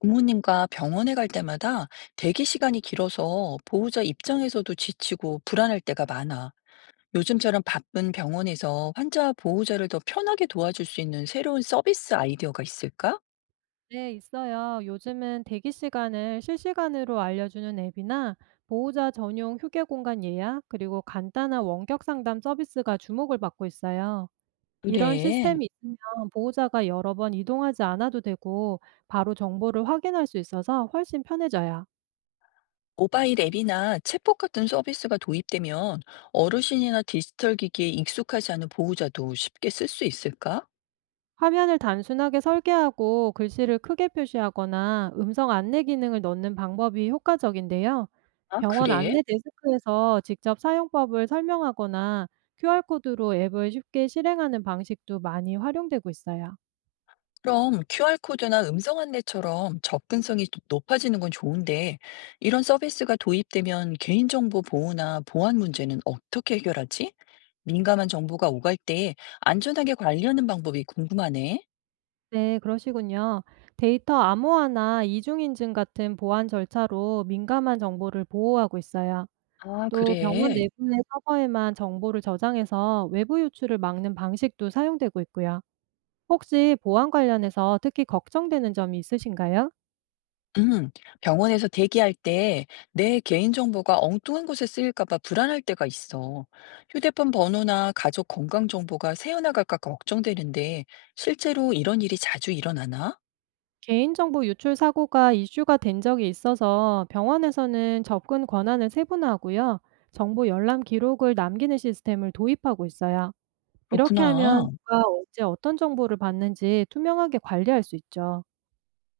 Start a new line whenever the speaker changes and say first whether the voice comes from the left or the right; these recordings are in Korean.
left: 부모님과 병원에 갈 때마다 대기 시간이 길어서 보호자 입장에서도 지치고 불안할 때가 많아. 요즘처럼 바쁜 병원에서 환자와 보호자를 더 편하게 도와줄 수 있는 새로운 서비스 아이디어가 있을까?
right: 네, 있어요. 요즘은 대기 시간을 실시간으로 알려주는 앱이나 보호자 전용 휴게 공간 예약, 그리고 간단한 원격 상담 서비스가 주목을 받고 있어요. 이런
left: 그래.
right: 시스템이 있으면 보호자가 여러 번 이동하지 않아도 되고, 바로 정보를 확인할 수 있어서 훨씬 편해져요.
left: 모바일 앱이나 챗봇 같은 서비스가 도입되면 어르신이나 디지털 기기에 익숙하지 않은 보호자도 쉽게 쓸 수 있을까?
right: 화면을 단순하게 설계하고 글씨를 크게 표시하거나 음성 안내 기능을 넣는 방법이 효과적인데요.
left: 아,
right: 병원
left: 그래.
right: 안내 데스크에서 직접 사용법을 설명하거나 QR코드로 앱을 쉽게 실행하는 방식도 많이 활용되고 있어요.
left: 그럼 QR코드나 음성 안내처럼 접근성이 또 높아지는 건 좋은데, 이런 서비스가 도입되면 개인정보 보호나 보안 문제는 어떻게 해결하지? 민감한 정보가 오갈 때 안전하게 관리하는 방법이 궁금하네.
right: 네, 그러시군요. 데이터 암호화나 이중인증 같은 보안 절차로 민감한 정보를 보호하고 있어요.
left: 아,
right: 또 병원
left: 그래.
right: 내부의 서버에만 정보를 저장해서 외부 유출을 막는 방식도 사용되고 있고요. 혹시 보안 관련해서 특히 걱정되는 점이 있으신가요?
left: 음, 병원에서 대기할 때 내 개인정보가 엉뚱한 곳에 쓰일까봐 불안할 때가 있어. 휴대폰 번호나 가족 건강정보가 새어나갈까 걱정되는데, 실제로 이런 일이 자주 일어나나?
right: 개인정보 유출 사고가 이슈가 된 적이 있어서 병원에서는 접근 권한을 세분화하고요. 정보 열람 기록을 남기는 시스템을 도입하고 있어요. 이렇게 하면
left: 그렇구나.
right: 누가 언제 어떤 정보를 받는지 투명하게 관리할 수 있죠.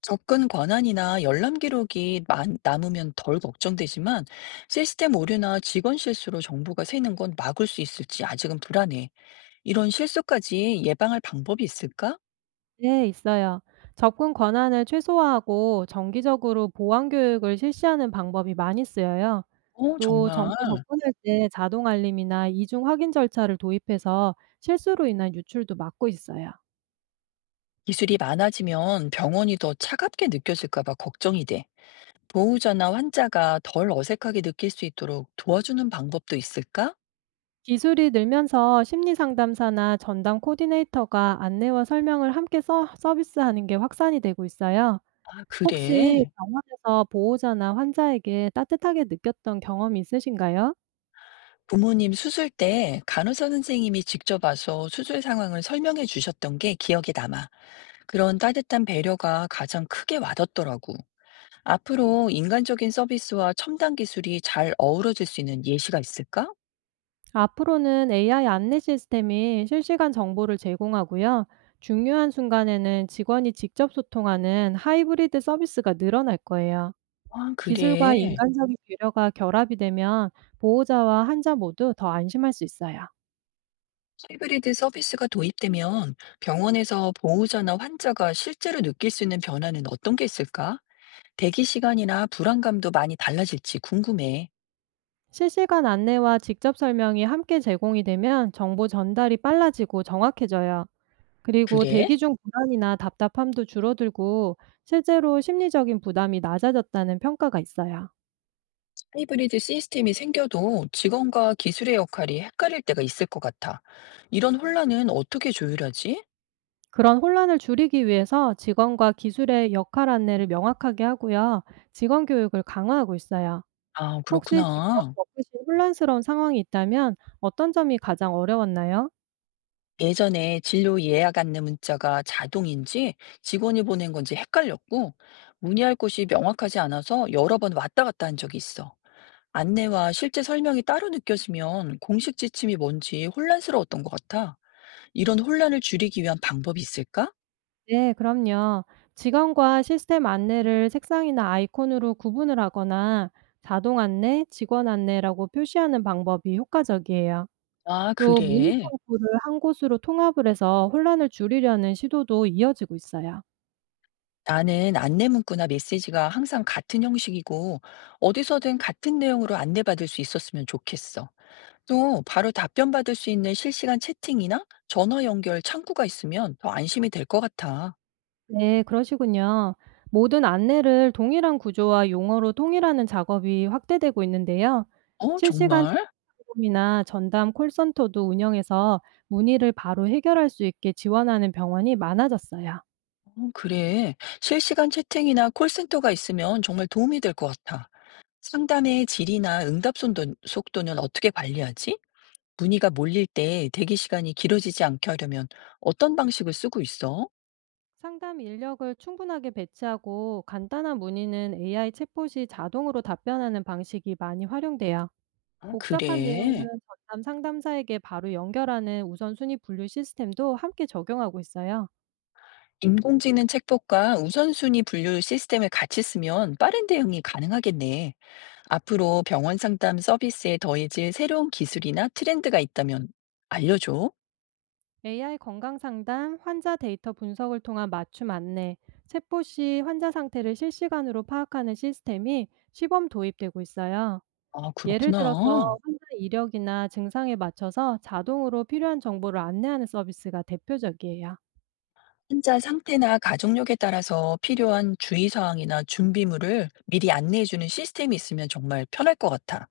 left: 접근 권한이나 열람 기록이 남으면 덜 걱정되지만 시스템 오류나 직원 실수로 정보가 새는 건 막을 수 있을지 아직은 불안해. 이런 실수까지 예방할 방법이 있을까?
right: 네, 있어요. 접근 권한을 최소화하고 정기적으로 보안 교육을 실시하는 방법이 많이 쓰여요.
left: 어,
right: 또
left: 정말.
right: 정보 접근할 때 자동 알림이나 이중 확인 절차를 도입해서 실수로 인한 유출도 막고 있어요.
left: 기술이 많아지면 병원이 더 차갑게 느껴질까 봐 걱정이 돼. 보호자나 환자가 덜 어색하게 느낄 수 있도록 도와주는 방법도 있을까?
right: 기술이 늘면서 심리 상담사나 전담 코디네이터가 안내와 설명을 함께 서비스하는 게 확산이 되고 있어요.
left: 아,
right: 혹시
left: 그래.
right: 병원에서 보호자나 환자에게 따뜻하게 느꼈던 경험이 있으신가요?
left: 부모님 수술 때 간호사 선생님이 직접 와서 수술 상황을 설명해 주셨던 게 기억에 남아. 그런 따뜻한 배려가 가장 크게 와닿더라고. 앞으로 인간적인 서비스와 첨단 기술이 잘 어우러질 수 있는 예시가 있을까?
right: 앞으로는 AI 안내 시스템이 실시간 정보를 제공하고요. 중요한 순간에는 직원이 직접 소통하는 하이브리드 서비스가 늘어날 거예요.
left: 아,
right: 기술과
left: 그래.
right: 인간적인 배려가 결합이 되면 보호자와 환자 모두 더 안심할 수 있어요.
left: 하이브리드 서비스가 도입되면 병원에서 보호자나 환자가 실제로 느낄 수 있는 변화는 어떤 게 있을까? 대기 시간이나 불안감도 많이 달라질지 궁금해.
right: 실시간 안내와 직접 설명이 함께 제공이 되면 정보 전달이 빨라지고 정확해져요. 그리고
left: 그래?
right: 대기 중 불안이나 답답함도 줄어들고 실제로 심리적인 부담이 낮아졌다는 평가가 있어요.
left: 하이브리드 시스템이 생겨도 직원과 기술의 역할이 헷갈릴 때가 있을 것 같아. 이런 혼란은 어떻게 조율하지?
right: 그런 혼란을 줄이기 위해서 직원과 기술의 역할 안내를 명확하게 하고요. 직원 교육을 강화하고 있어요.
left: 아,
right: 혹시 직접
left: 그렇구나.
right: 겪으신 혼란스러운 상황이 있다면 어떤 점이 가장 어려웠나요?
left: 예전에 진료 예약 안내 문자가 자동인지 직원이 보낸 건지 헷갈렸고, 문의할 곳이 명확하지 않아서 여러 번 왔다 갔다 한 적이 있어. 안내와 실제 설명이 따로 느껴지면 공식 지침이 뭔지 혼란스러웠던 것 같아. 이런 혼란을 줄이기 위한 방법이 있을까?
right: 네, 그럼요. 직원과 시스템 안내를 색상이나 아이콘으로 구분을 하거나 자동 안내, 직원 안내라고 표시하는 방법이 효과적이에요.
left: 아,
right: 또 문의
left: 그래.
right: 창구를 한 곳으로 통합을 해서 혼란을 줄이려는 시도도 이어지고 있어요.
left: 나는 안내 문구나 메시지가 항상 같은 형식이고, 어디서든 같은 내용으로 안내받을 수 있었으면 좋겠어. 또 바로 답변 받을 수 있는 실시간 채팅이나 전화 연결 창구가 있으면 더 안심이 될 것 같아.
right: 네, 그러시군요. 모든 안내를 동일한 구조와 용어로 통일하는 작업이 확대되고 있는데요.
left: 어,
right: 실시간
left: 정말?
right: 챗폼이나 전담 콜센터도 운영해서 문의를 바로 해결할 수 있게 지원하는 병원이 많아졌어요.
left: 어, 그래. 실시간 채팅이나 콜센터가 있으면 정말 도움이 될 것 같아. 상담의 질이나 응답 속도는 어떻게 관리하지? 문의가 몰릴 때 대기 시간이 길어지지 않게 하려면 어떤 방식을 쓰고 있어?
right: 상담 인력을 충분하게 배치하고 간단한 문의는 AI 챗봇이 자동으로 답변하는 방식이 많이 활용돼요.
left: 아,
right: 복잡한 내용은
left: 그래.
right: 전담 상담사에게 바로 연결하는 우선순위 분류 시스템도 함께 적용하고 있어요.
left: 인공지능 챗봇과 우선순위 분류 시스템을 같이 쓰면 빠른 대응이 가능하겠네. 앞으로 병원 상담 서비스에 더해질 새로운 기술이나 트렌드가 있다면 알려줘.
right: AI 건강 상담, 환자 데이터 분석을 통한 맞춤 안내, 체포 시 환자 상태를 실시간으로 파악하는 시스템이 시범 도입되고 있어요.
left: 아,
right: 예를 들어서
left: 그렇구나.
right: 환자 이력이나 증상에 맞춰서 자동으로 필요한 정보를 안내하는 서비스가 대표적이에요.
left: 환자 상태나 가족력에 따라서 필요한 주의사항이나 준비물을 미리 안내해주는 시스템이 있으면 정말 편할 것 같아.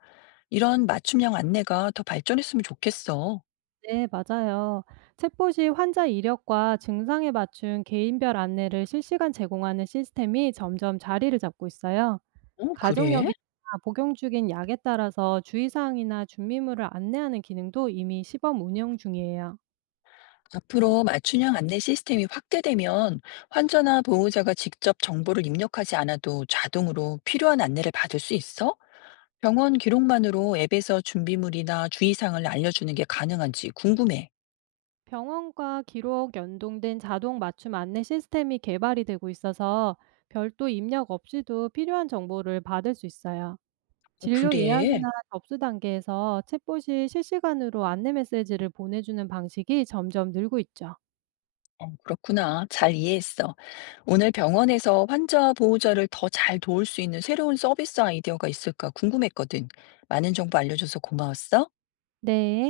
left: 이런 맞춤형 안내가 더 발전했으면 좋겠어.
right: 네, 맞아요. 챗봇이 환자 이력과 증상에 맞춘 개인별 안내를 실시간 제공하는 시스템이 점점 자리를 잡고 있어요.
left: 어, 그래?
right: 가족력이나 복용 중인 약에 따라서 주의사항이나 준비물을 안내하는 기능도 이미 시범 운영 중이에요.
left: 앞으로 맞춤형 안내 시스템이 확대되면 환자나 보호자가 직접 정보를 입력하지 않아도 자동으로 필요한 안내를 받을 수 있어? 병원 기록만으로 앱에서 준비물이나 주의사항을 알려주는 게 가능한지 궁금해.
right: 병원과 기록 연동된 자동 맞춤 안내 시스템이 개발이 되고 있어서 별도 입력 없이도 필요한 정보를 받을 수 있어요.
left: 어,
right: 진료
left: 그래?
right: 예약이나 접수 단계에서 챗봇이 실시간으로 안내 메시지를 보내주는 방식이 점점 늘고 있죠.
left: 어, 그렇구나. 잘 이해했어. 오늘 병원에서 환자 보호자를 더 잘 도울 수 있는 새로운 서비스 아이디어가 있을까 궁금했거든. 많은 정보 알려줘서 고마웠어.
right: 네.